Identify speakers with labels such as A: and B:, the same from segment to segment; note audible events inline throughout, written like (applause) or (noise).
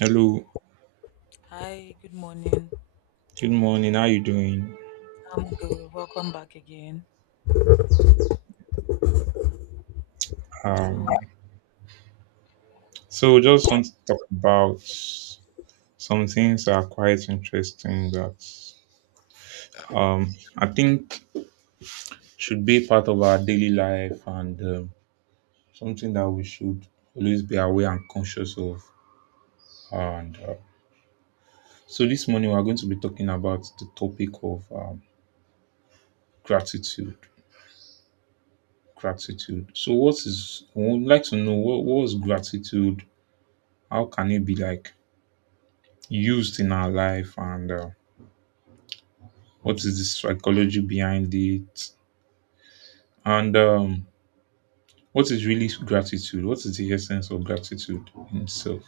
A: Hello,
B: Hi, good morning.
A: good morning. How you doing?
B: I'm good. Welcome back again. So,
A: Um, so just want to talk about some things that are quite interesting that I think should be part of our daily life and something that we should always be aware and conscious of. And so this morning we are going to be talking about the topic of gratitude. Gratitude. So what is? I would like to know what is gratitude? How can it be like used in our life and what is the psychology behind it? And what is really gratitude? What is the essence of gratitude in itself?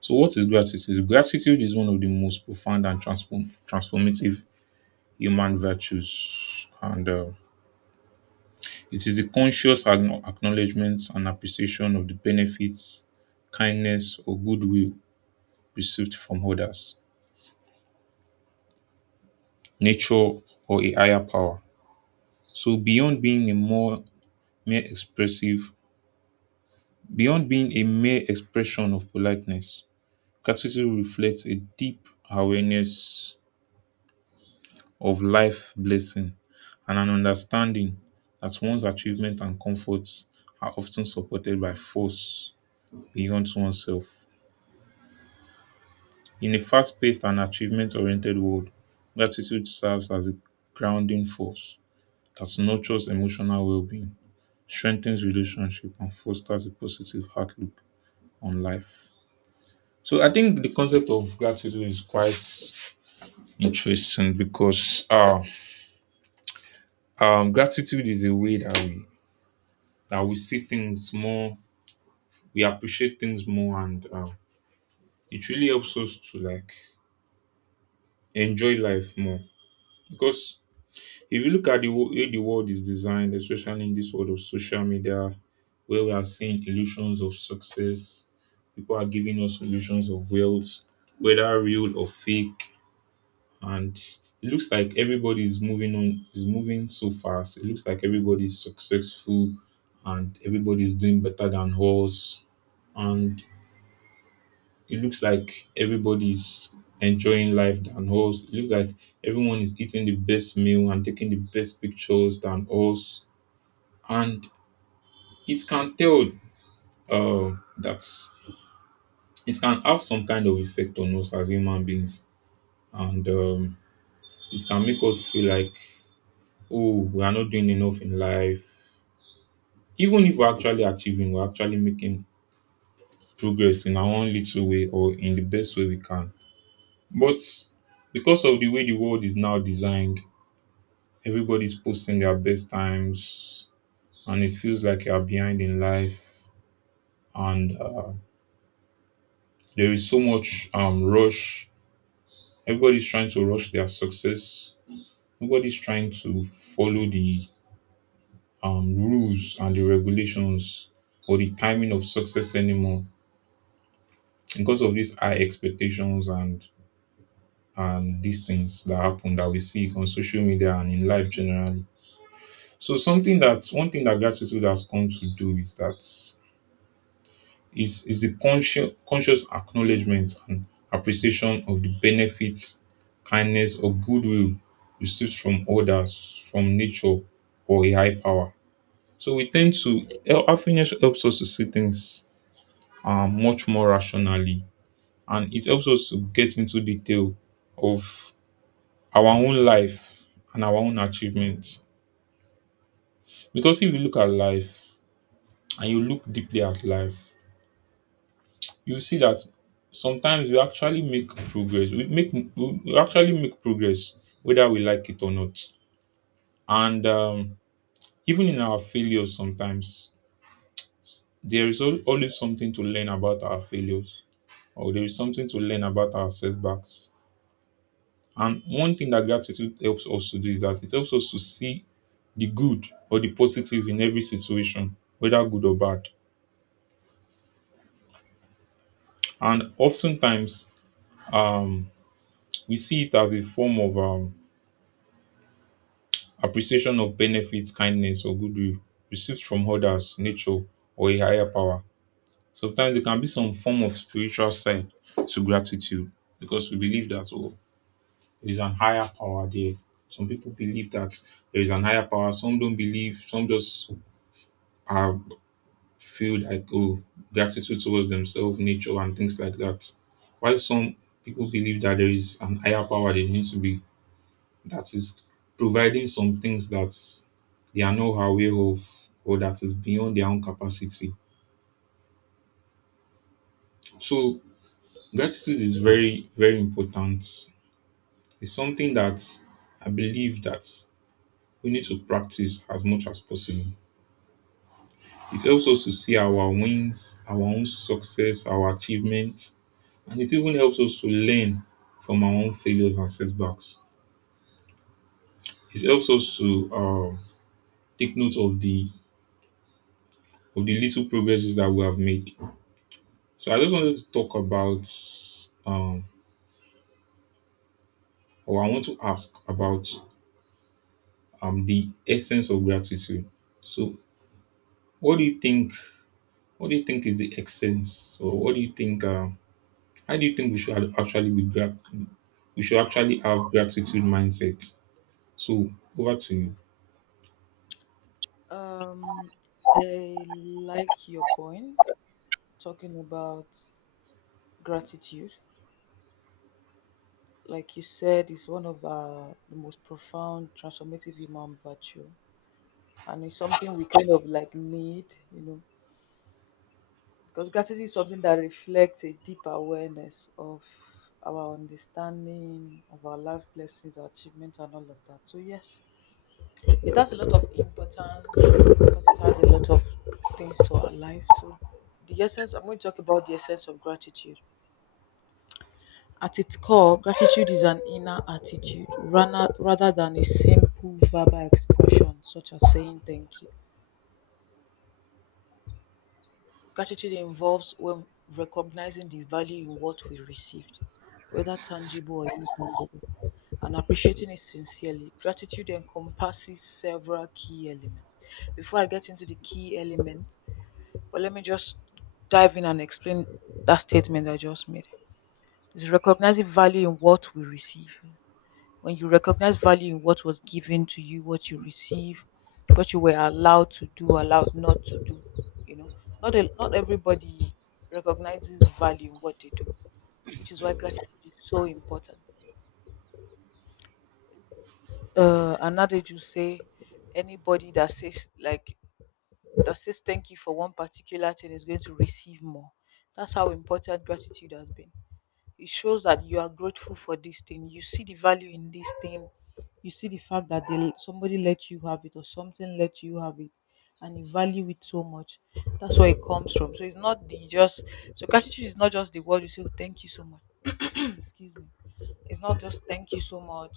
A: So, what is gratitude? Gratitude is one of the most profound and transformative human virtues. And it is the conscious acknowledgement and appreciation of the benefits, kindness, or goodwill received from others, nature, or a higher power. So, mere expressive Beyond being a mere expression of politeness, gratitude reflects a deep awareness of life blessing and an understanding that one's achievement and comforts are often supported by force beyond oneself. In a fast paced and achievement oriented world, gratitude serves as a grounding force that nurtures emotional well being, strengthens relationships, and fosters a positive outlook on life. So I think the concept of gratitude is quite interesting because gratitude is a way that we see things more, we appreciate things more, and it really helps us to like enjoy life more. Because if you look at the way the world is designed, especially in this world of social media, where we are seeing illusions of success, people are giving us illusions of wealth, whether real or fake, and it looks like everybody is moving so fast. It looks like everybody is successful and everybody is doing better than us, and it looks like everybody is enjoying life than us. It looks like everyone is eating the best meal and taking the best pictures than us, and it can tell uh, that it can have some kind of effect on us as human beings, and it can make us feel like, oh, we are not doing enough in life. Even if we're actually achieving, we're actually making progress in our own little way or in the best way we can. But because of the way the world is now designed, everybody's posting their best times and it feels like you are behind in life. And there is so much rush. Everybody's trying to rush their success. Nobody's trying to follow the rules and the regulations or the timing of success anymore because of these high expectations and these things that happen, that we see on social media and in life generally. So something that's one thing that gratitude has come to do is that is the conscious acknowledgement and appreciation of the benefits, kindness or goodwill received from others, from nature or a high power. So we tend to, happiness helps us to see things much more rationally and it helps us to get into detail of our own life and our own achievements. Because if you look at life and you look deeply at life, you see that sometimes we actually make progress. We actually make progress whether we like it or not. And even in our failures, sometimes there is always something to learn about our failures, or there is something to learn about our setbacks. And one thing that gratitude helps us to do is that it helps us to see the good or the positive in every situation, whether good or bad. And oftentimes, um, we see it as a form of appreciation of benefits, kindness, or goodwill received from others, nature, or a higher power. Sometimes there can be some form of spiritual side to gratitude because we believe that, oh, there is an higher power there. Some people believe that there is an higher power. Some don't believe. Some just are, feel like, oh, gratitude towards themselves, nature, and things like that. While some people believe that there is an higher power they need to be, that is providing some things that they are not aware of or that is beyond their own capacity. So gratitude is very, very important. It's something that I believe that we need to practice as much as possible. It helps us to see our wins, our own success, our achievements, and it even helps us to learn from our own failures and setbacks. It helps us to take note of the little progresses that we have made. So I just wanted to talk about, um, or I want to ask about the essence of gratitude. So, what do you think? What do you think is the essence, or what do you think? How do you think we should actually be grat? We should actually have gratitude mindset. So over to you.
B: um, I like your point talking about gratitude. Like you said, it's one of the most profound transformative human virtue, and it's something we kind of need because gratitude is something that reflects a deep awareness of our understanding of our life blessings, our achievements, and all of that. So yes, it has a lot of importance because it has a lot of things to our life. So, the essence, I'm going to talk about the essence of gratitude. At its core, gratitude is an inner attitude rather than a simple verbal expression, such as saying thank you. Gratitude involves when recognizing the value in what we received, whether tangible or intangible, and appreciating it sincerely. Gratitude encompasses several key elements. Before I get into the key element, but let me just dive in and explain that statement I just made. It's recognizing value in what we receive. When you recognize value in what was given to you, what you receive, what you were allowed to do, allowed not to do, you know, not everybody recognizes value in what they do, which is why gratitude is so important. Another you say anybody that says thank you for one particular thing is going to receive more. That's how important gratitude has been. It shows that you are grateful for this thing. You see the value in this thing. You see the fact that they somebody let you have it, or something let you have it, and you value it so much. That's where it comes from. So gratitude is not just the word you say, "Oh, thank you so much." (clears throat) Excuse me. It's not just thank you so much,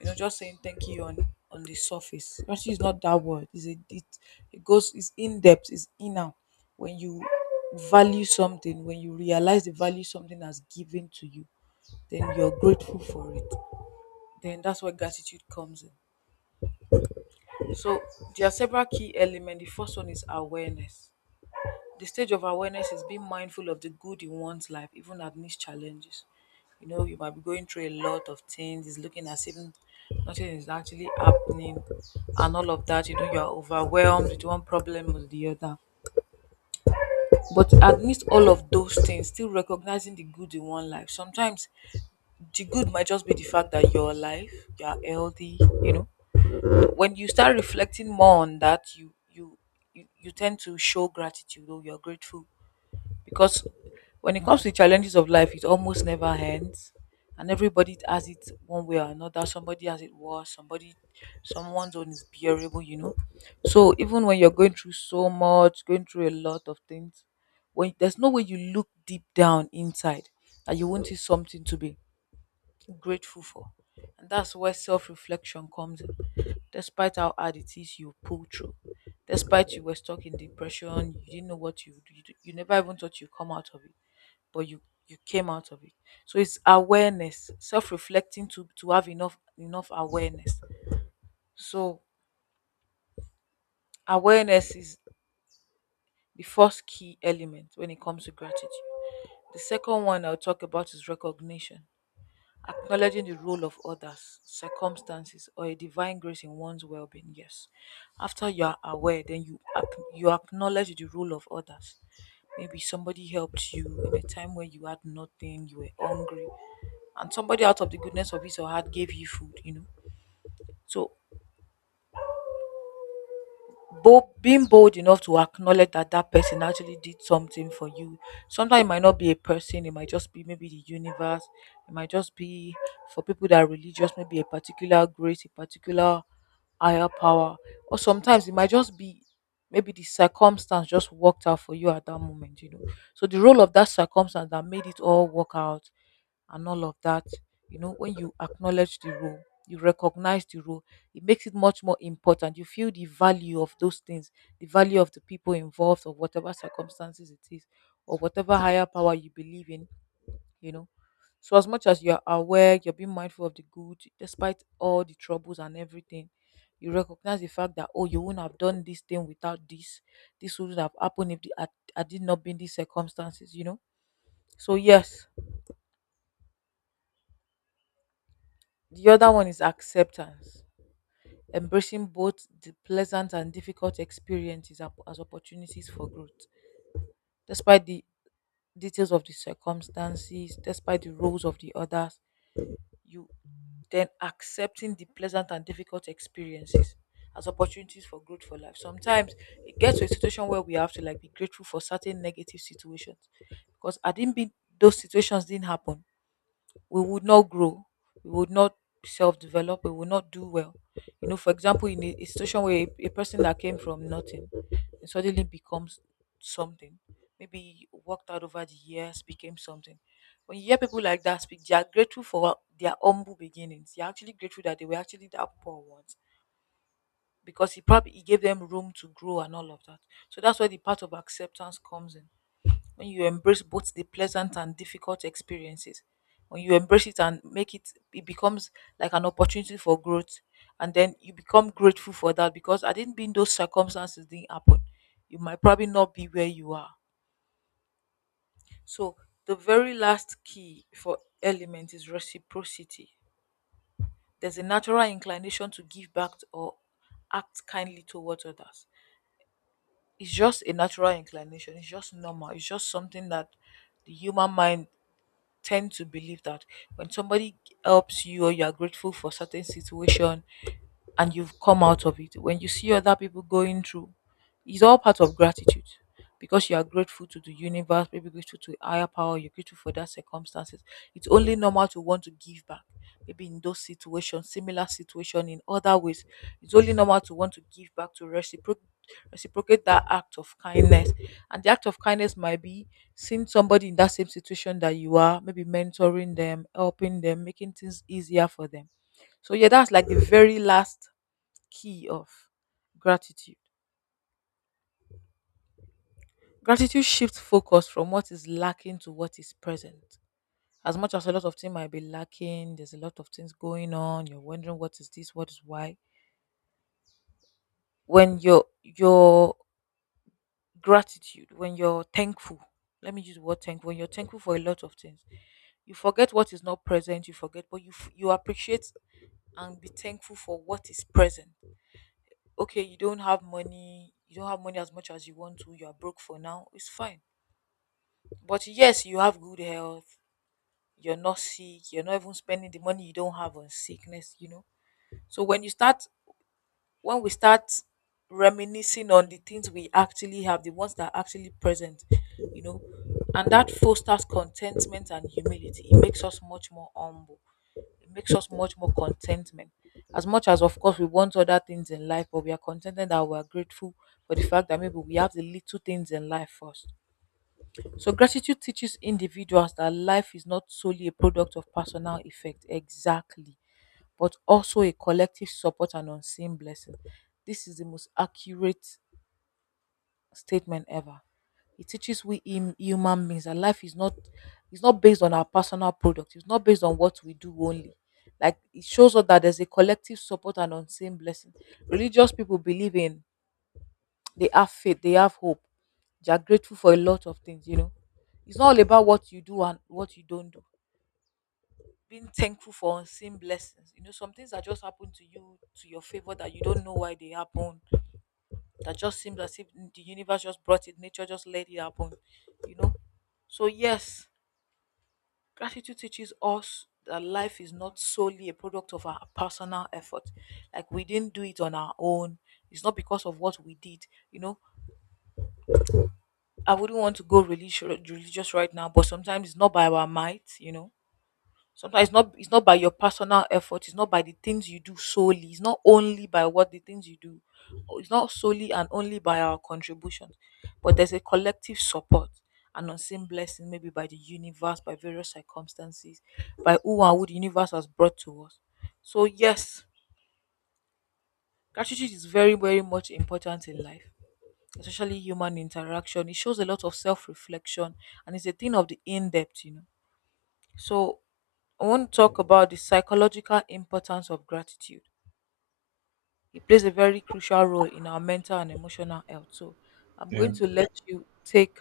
B: you know, just saying thank you on the surface. Gratitude is not that word. It goes, it's in depth, it's inner. When you value something, when you realize the value something has given to you, then you're grateful for it. Then that's where gratitude comes in. So there are several key elements. The first one is awareness. The stage of awareness is being mindful of the good in one's life, even amidst challenges. You know, you might be going through a lot of things, it's looking as if nothing is actually happening, and all of that. You know, you're overwhelmed with one problem or the other. But amidst all of those things, still recognizing the good in one life. Sometimes the good might just be the fact that you're alive, you're healthy, you know, when you start reflecting more on that, you tend to show gratitude or you're grateful, because when it comes to challenges of life, it almost never ends, and everybody has it one way or another. Somebody has it worse, somebody someone's own is bearable, you know. So even when you're going through so much, going through a lot of things, when there's no way, you look deep down inside, that you won't see something to be grateful for. And that's where self reflection comes in. Despite how hard it is, you pull through. Despite you were stuck in depression, you didn't know what you never even thought you come out of it, but you came out of it. So it's awareness, self reflecting to have enough awareness. So awareness is the first key element when it comes to gratitude. The second one I'll talk about is recognition, acknowledging the role of others, circumstances, or a divine grace in one's well-being. Yes, after you are aware, then you acknowledge the role of others. Maybe somebody helped you in a time where you had nothing, you were hungry, and somebody out of the goodness of his or heart gave you food. You know, so bold being bold enough to acknowledge that that person actually did something for you. Sometimes it might not be a person, it might just be maybe the universe. It might just be, for people that are religious, maybe a particular grace, a particular higher power. Or sometimes it might just be, maybe the circumstance just worked out for you at that moment, you know. So the role of that circumstance that made it all work out, and all of that. You know, when you acknowledge the role, you recognize the role, it makes it much more important. You feel the value of those things, the value of the people involved, or whatever circumstances it is, or whatever higher power you believe in, you know. So, as much as you're aware, you're being mindful of the good, despite all the troubles and everything, you recognize the fact that, oh, you wouldn't have done this thing without this. This wouldn't have happened if I did not be in these circumstances, you know. So, yes, the other one is acceptance, embracing both the pleasant and difficult experiences as opportunities for growth. Despite the details of the circumstances, despite the roles of the others, you then accepting the pleasant and difficult experiences as opportunities for growth for life. Sometimes it gets to a situation where we have to like be grateful for certain negative situations, because I didn't be, those situations didn't happen, we would not grow, we would not self develop, we would not do well. You know, for example, in a situation where a person that came from nothing and suddenly becomes something, maybe worked out over the years, became something. When you hear people like that speak, they are grateful for their humble beginnings. They are actually grateful that they were actually that poor once, because he gave them room to grow and all of that. So that's where the part of acceptance comes in. When you embrace both the pleasant and difficult experiences, when you embrace it and make it, it becomes like an opportunity for growth, and then you become grateful for that, because I didn't be, those circumstances didn't happen, you might probably not be where you are. So the very last key for element is reciprocity. There's a natural inclination to give back to- or act kindly towards others. It's just a natural inclination, it's just normal, it's just something that the human mind tend to believe, that when somebody helps you, or you are grateful for certain situation, and you've come out of it. When you see other people going through, it's all part of gratitude, because you are grateful to the universe, maybe grateful to a higher power, you're grateful for that circumstances. It's only normal to want to give back. Maybe in those situations, similar situation in other ways, it's only normal to want to give back to reciprocate that act of kindness. And the act of kindness might be seeing somebody in that same situation that you are, maybe mentoring them, helping them, making things easier for them. So yeah, that's like the very last key of gratitude. Gratitude shifts focus from what is lacking to what is present. As much as a lot of things might be lacking, there's a lot of things going on, you're wondering what is this, what is why. When your gratitude, when you're thankful, let me use the word thankful, when you're thankful for a lot of things, you forget what is not present, you forget, but you appreciate and be thankful for what is present. Okay, you don't have money, you don't have money as much as you want to, you are broke for now, it's fine. But yes, you have good health. You're not sick. You're not even spending the money you don't have on sickness, you know. So when you start, when we start reminiscing on the things we actually have, the ones that are actually present, you know, and that fosters contentment and humility. It makes us much more humble. It makes us much more contentment. As much as, of course, we want other things in life, but we are contented that we are grateful for the fact that maybe we have the little things in life first. So gratitude teaches individuals that life is not solely a product of personal effect, exactly, but also a collective support and unseen blessing. This is the most accurate statement ever. It teaches we human beings that life is not based on our personal product. It's not based on what we do only. Like it shows us that there's a collective support and unseen blessing. Religious people believe in they have faith, they have hope. They are grateful for a lot of things, you know. It's not all about what you do and what you don't do. Being thankful for unseen blessings. You know, some things that just happen to you, to your favor, that you don't know why they happen. That just seems as if the universe just brought it, nature just let it happen, you know. So, yes, gratitude teaches us that life is not solely a product of our personal effort. Like we didn't do it on our own. It's not because of what we did, you know. I wouldn't want to go religious right now, but sometimes it's not by our might, you know. Sometimes it's not by your personal effort, it's not by the things you do solely, it's not only by what the things you do, or it's not solely and only by our contributions, but there's a collective support and unseen blessing, maybe by the universe, by various circumstances, by who and who the universe has brought to us. So yes, gratitude is very, very much important in life, especially human interaction. It shows a lot of self reflection and it's a thing of the in depth, you know. So, I want to talk about the psychological importance of gratitude. It plays a very crucial role in our mental and emotional health. So, I'm
A: Yeah.
B: going to let you take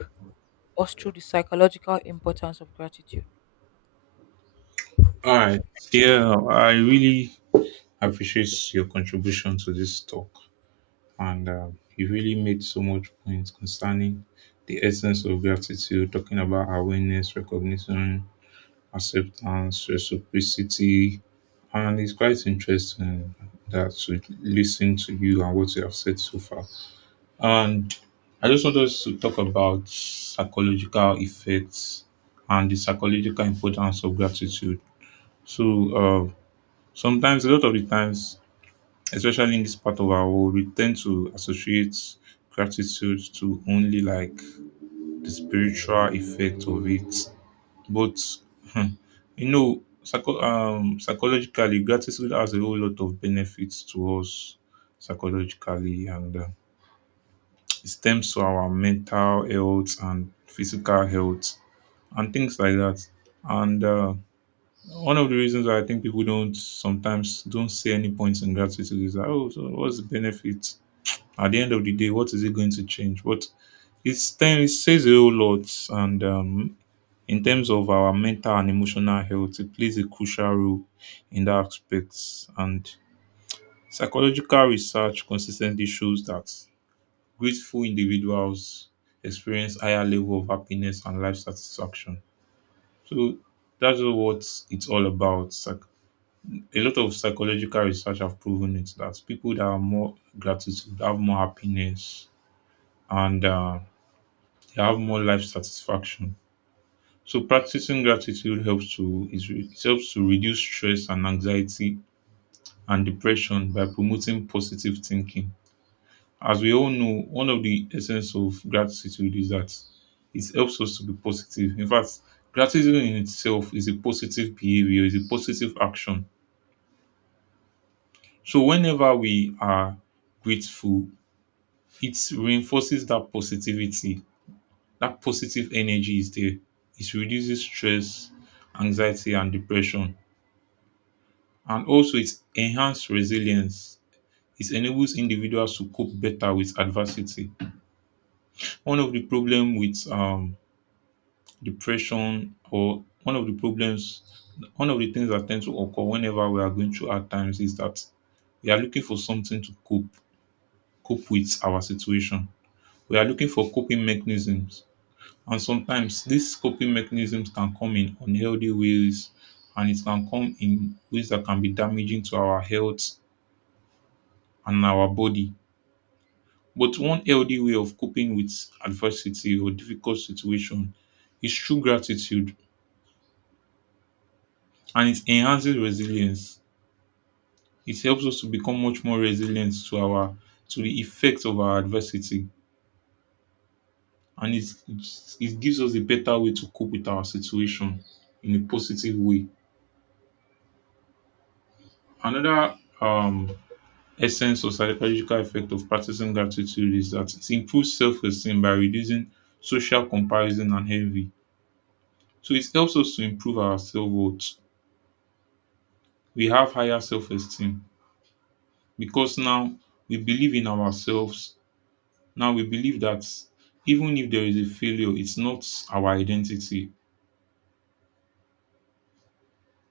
B: us through the psychological importance of gratitude.
A: All right. Yeah, I really appreciate your contribution to this talk, and you really made so much points concerning the essence of gratitude, talking about awareness, recognition, acceptance, reciprocity, and it's quite interesting that to listen to you and what you have said so far. And I just want us to talk about psychological effects and the psychological importance of gratitude. So, uh, sometimes, a lot of the times, especially in this part of our world, we tend to associate gratitude to only like the spiritual effect of it. But, hmm, you know, psychologically, gratitude has a whole lot of benefits to us psychologically, and it stems to our mental health and physical health and things like that. And one of the reasons why I think people don't sometimes don't see any points in gratitude is that, oh, so what's the benefit? At the end of the day, what is it going to change? But it says a whole lot, and in terms of our mental and emotional health, it plays a crucial role in that aspect. And psychological research consistently shows that grateful individuals experience higher level of happiness and life satisfaction. So that's what it's all about. A lot of psychological research have proven it that people that are more gratitude have more happiness, and they have more life satisfaction. So practicing gratitude helps to is re- it helps to reduce stress and anxiety and depression by promoting positive thinking. As we all know, one of the essence of gratitude is that it helps us to be positive. In fact, gratitude in itself is a positive behavior, is a positive action. So whenever we are grateful, it reinforces that positivity. That positive energy is there. It reduces stress, anxiety, and depression. And also it enhances resilience. It enables individuals to cope better with adversity. One of the problem with depression, or one of the problems, one of the things that tend to occur whenever we are going through hard times, is that we are looking for something to cope with our situation. We are looking for coping mechanisms, and sometimes these coping mechanisms can come in unhealthy ways, and it can come in ways that can be damaging to our health and our body. But one healthy way of coping with adversity or difficult situation is true gratitude, and it enhances resilience. It helps us to become much more resilient to our, to the effects of our adversity, and it gives us a better way to cope with our situation in a positive way. Another essence or psychological effect of practicing gratitude is that it improves self-esteem by reducing social comparison and envy. So it helps us to improve our self-worth. We have higher self-esteem because now we believe in ourselves. Now we believe that even if there is a failure, it's not our identity,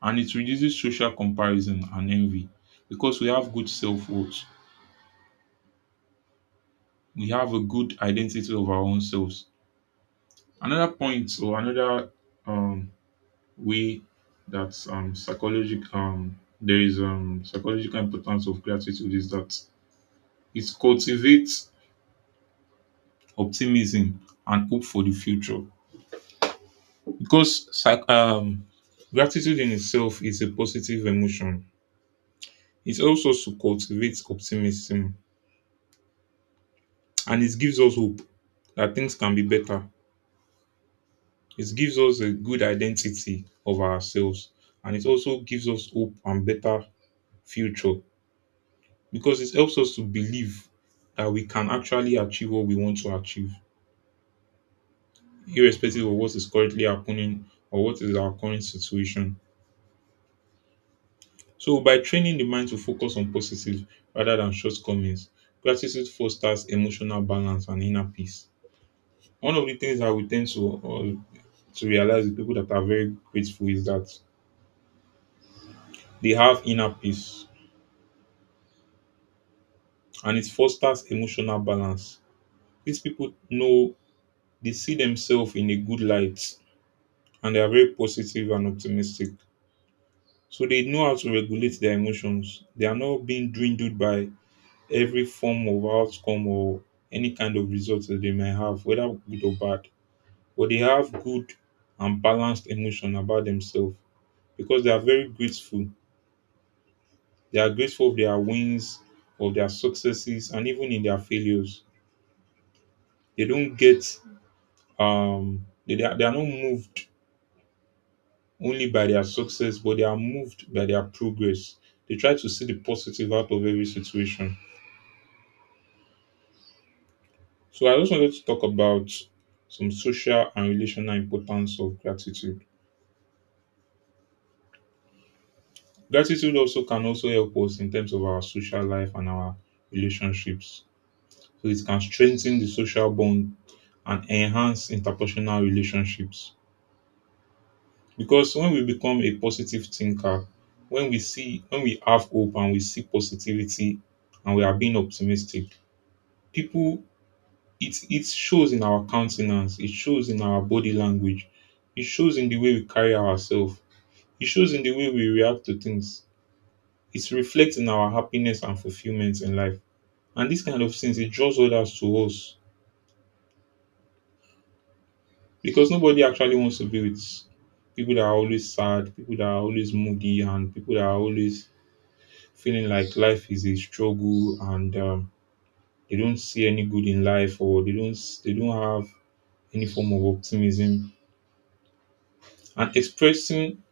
A: and it reduces social comparison and envy because we have good self worth. We have a good identity of our own selves. Another point or another um, way that psychological there is psychological importance of gratitude is that it cultivates optimism and hope for the future because gratitude in itself is a positive emotion. It helps us to cultivate optimism and it gives us hope that things can be better. It gives us a good identity of ourselves, and it also gives us hope and better future because it helps us to believe that we can actually achieve what we want to achieve, irrespective of what is currently happening or what is our current situation. So by training the mind to focus on positive rather than shortcomings, practices fosters emotional balance and inner peace. One of the things that we tend to to realize with people that are very grateful is that they have inner peace and it fosters emotional balance. These people know, they see themselves in a good light and they are very positive and optimistic. So they know how to regulate their emotions. They are not being dwindled by every form of outcome or any kind of result that they may have, whether good or bad. But they have good and balanced emotion about themselves because they are very grateful. They are grateful of their wins, of their successes, and even in their failures. They don't get, they are not moved only by their success, but they are moved by their progress. They try to see the positive out of every situation. So I just wanted to talk about some social and relational importance of gratitude. Gratitude also can also help us in terms of our social life and our relationships. So it can strengthen the social bond and enhance interpersonal relationships. Because when we become a positive thinker, when we see, when we have hope and we see positivity and we are being optimistic, people, it shows in our countenance, it shows in our body language, it shows in the way we carry ourselves, it shows in the way we react to things. It reflects in our happiness and fulfillment in life. And these kind of things, it draws others to us because nobody actually wants to be with people that are always sad, people that are always moody, and people that are always feeling like life is a struggle and they don't see any good in life, or they don't have any form of optimism. And expressing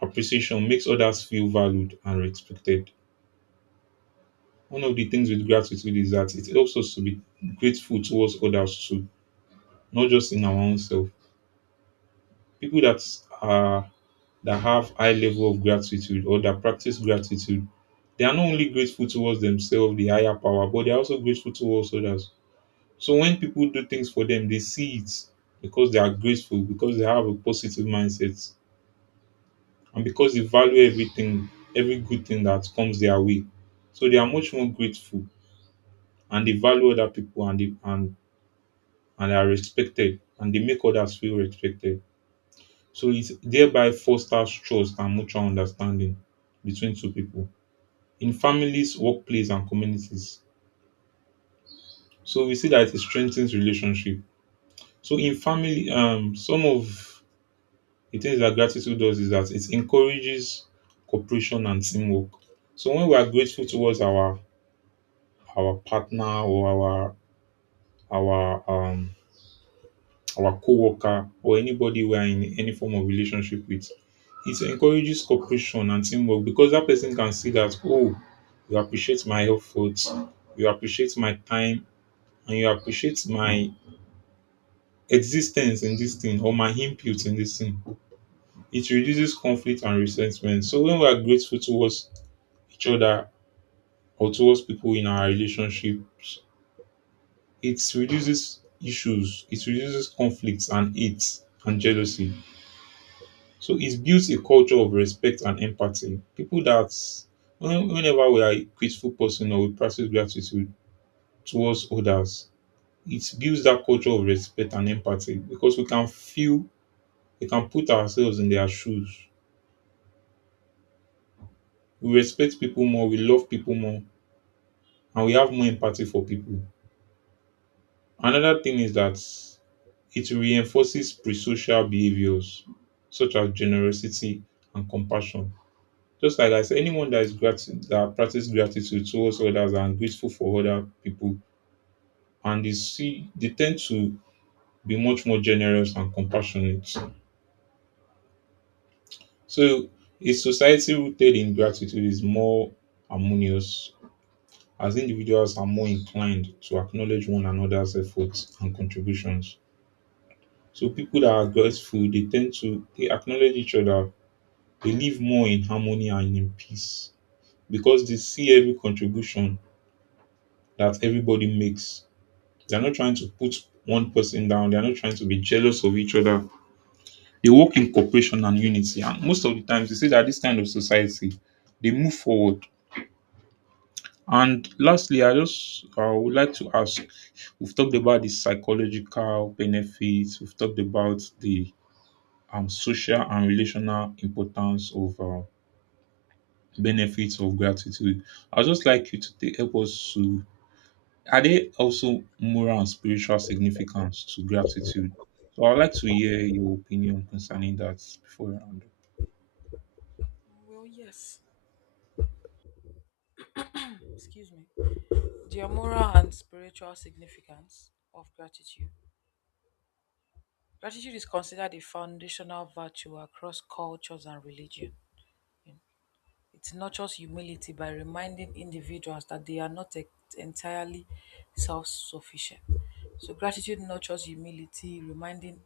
A: appreciation makes others feel valued and respected. One of the things with gratitude is that it helps us to be grateful towards others too, not just in our own self. People that are, that have high level of gratitude or that practice gratitude, they are not only grateful towards themselves, the higher power, but they are also grateful towards others. So when people do things for them, they see it, because they are grateful, because they have a positive mindset, and because they value everything, every good thing that comes their way. So they are much more grateful and they value other people, and they are respected and they make others feel respected. So it thereby fosters trust and mutual understanding between two people, in families, workplace, and communities. So we see that it strengthens relationship. So in family, some of the things that gratitude does is that it encourages cooperation and teamwork. So when we are grateful towards our partner or our um our co-worker or anybody we are in any form of relationship with, it encourages cooperation and teamwork, because that person can see that, oh, you appreciate my efforts, you appreciate my time, and you appreciate my existence in this thing or my input in this thing. It reduces conflict and resentment. So when we are grateful towards each other or towards people in our relationships, it reduces issues, it reduces conflicts and hate and jealousy. So it builds a culture of respect and empathy. People that whenever we are a grateful person or we practice gratitude towards others, it builds that culture of respect and empathy, because we can feel, we can put ourselves in their shoes. We respect people more, we love people more, and we have more empathy for people. Another thing is that it reinforces pre-social behaviors such as generosity and compassion. Just like I said, anyone that is gratitude, that practices gratitude towards others and grateful for other people, and they see, they tend to be much more generous and compassionate. So a society rooted in gratitude is more harmonious, as individuals are more inclined to acknowledge one another's efforts and contributions. So people that are grateful, they tend to, they acknowledge each other. They live more in harmony and in peace, because they see every contribution that everybody makes. They're not trying to put one person down, they're not trying to be jealous of each other. They work in cooperation and unity. And most of the times, they say that this kind of society, they move forward. And lastly, I would like to ask, we've talked about the psychological benefits, we've talked about the social and relational importance of benefits of gratitude. I would just like you to help us to, are there also moral and spiritual significance to gratitude? So I'd like to hear your opinion concerning that before I round up.
B: Well, yes, excuse me. The moral and spiritual significance of gratitude. Gratitude is considered a foundational virtue across cultures and religion. It nurtures humility by reminding individuals that they are not entirely self sufficient. So, gratitude nurtures humility, reminding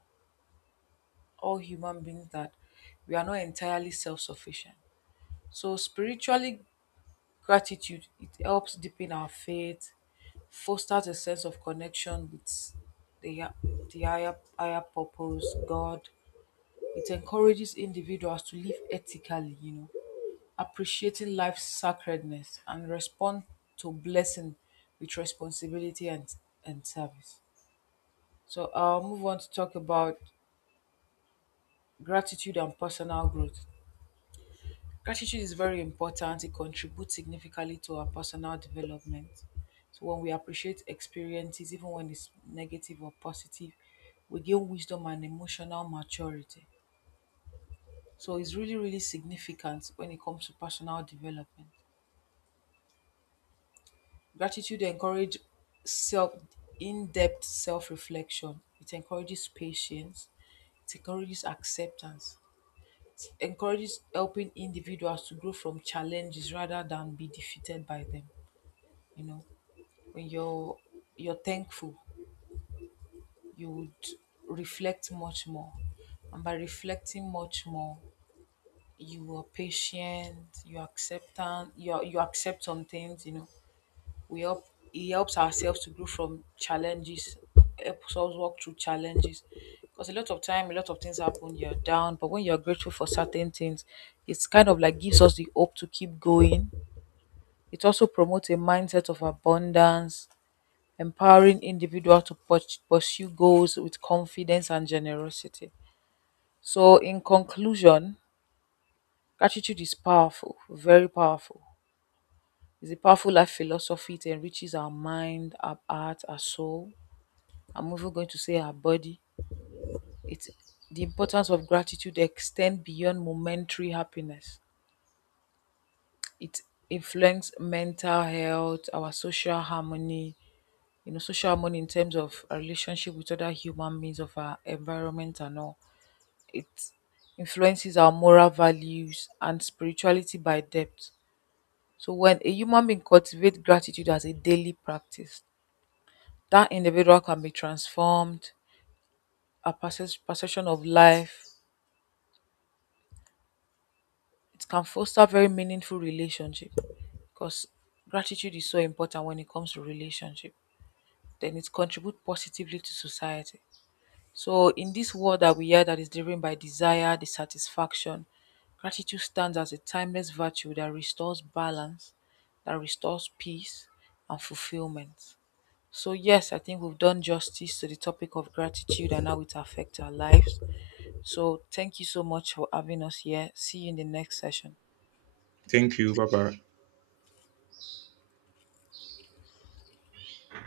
B: all human beings that we are not entirely self sufficient. So, spiritually, gratitude it helps deepen our faith, fosters a sense of connection with the, hi- the higher purpose, God. It encourages individuals to live ethically, you know, appreciating life's sacredness, and respond to blessing with responsibility and service. So I'll move on to talk about gratitude and personal growth. Gratitude is very important. It contributes significantly to our personal development. So when we appreciate experiences, even when it's negative or positive, we gain wisdom and emotional maturity. So it's really, really significant when it comes to personal development. Gratitude encourages self in-depth self-reflection. It encourages patience. It encourages acceptance. Encourages helping individuals to grow from challenges rather than be defeated by them. You know, when you're thankful, you would reflect much more. And by reflecting much more, you are patient, you accept you accept some things, you know, We help he helps ourselves to grow from challenges, helps us walk through challenges. Because a lot of time, a lot of things happen, you're down, but when you're grateful for certain things, it's kind of like gives us the hope to keep going. It also promotes a mindset of abundance, empowering individual to pursue goals with confidence and generosity. So, in conclusion, gratitude is powerful, very powerful. It's a powerful life philosophy. It enriches our mind, our heart, our soul. I'm even going to say our body. It's The importance of gratitude extend beyond momentary happiness. It influences mental health, our social harmony, you know, social harmony in terms of our relationship with other human beings of our environment and all. It influences our moral values and spirituality by depth. So when a human being cultivates gratitude as a daily practice, that individual can be transformed, a perception of life. It can foster very meaningful relationship because gratitude is so important when it comes to relationship. Then it contributes positively to society. So in this world that we are, that is driven by desire, dissatisfaction, gratitude stands as a timeless virtue that restores balance, that restores peace and fulfillment. So yes, I think we've done justice to the topic of gratitude and how it affects our lives. So thank you so much for having us here. See you in the next session.
A: Thank you. Bye bye.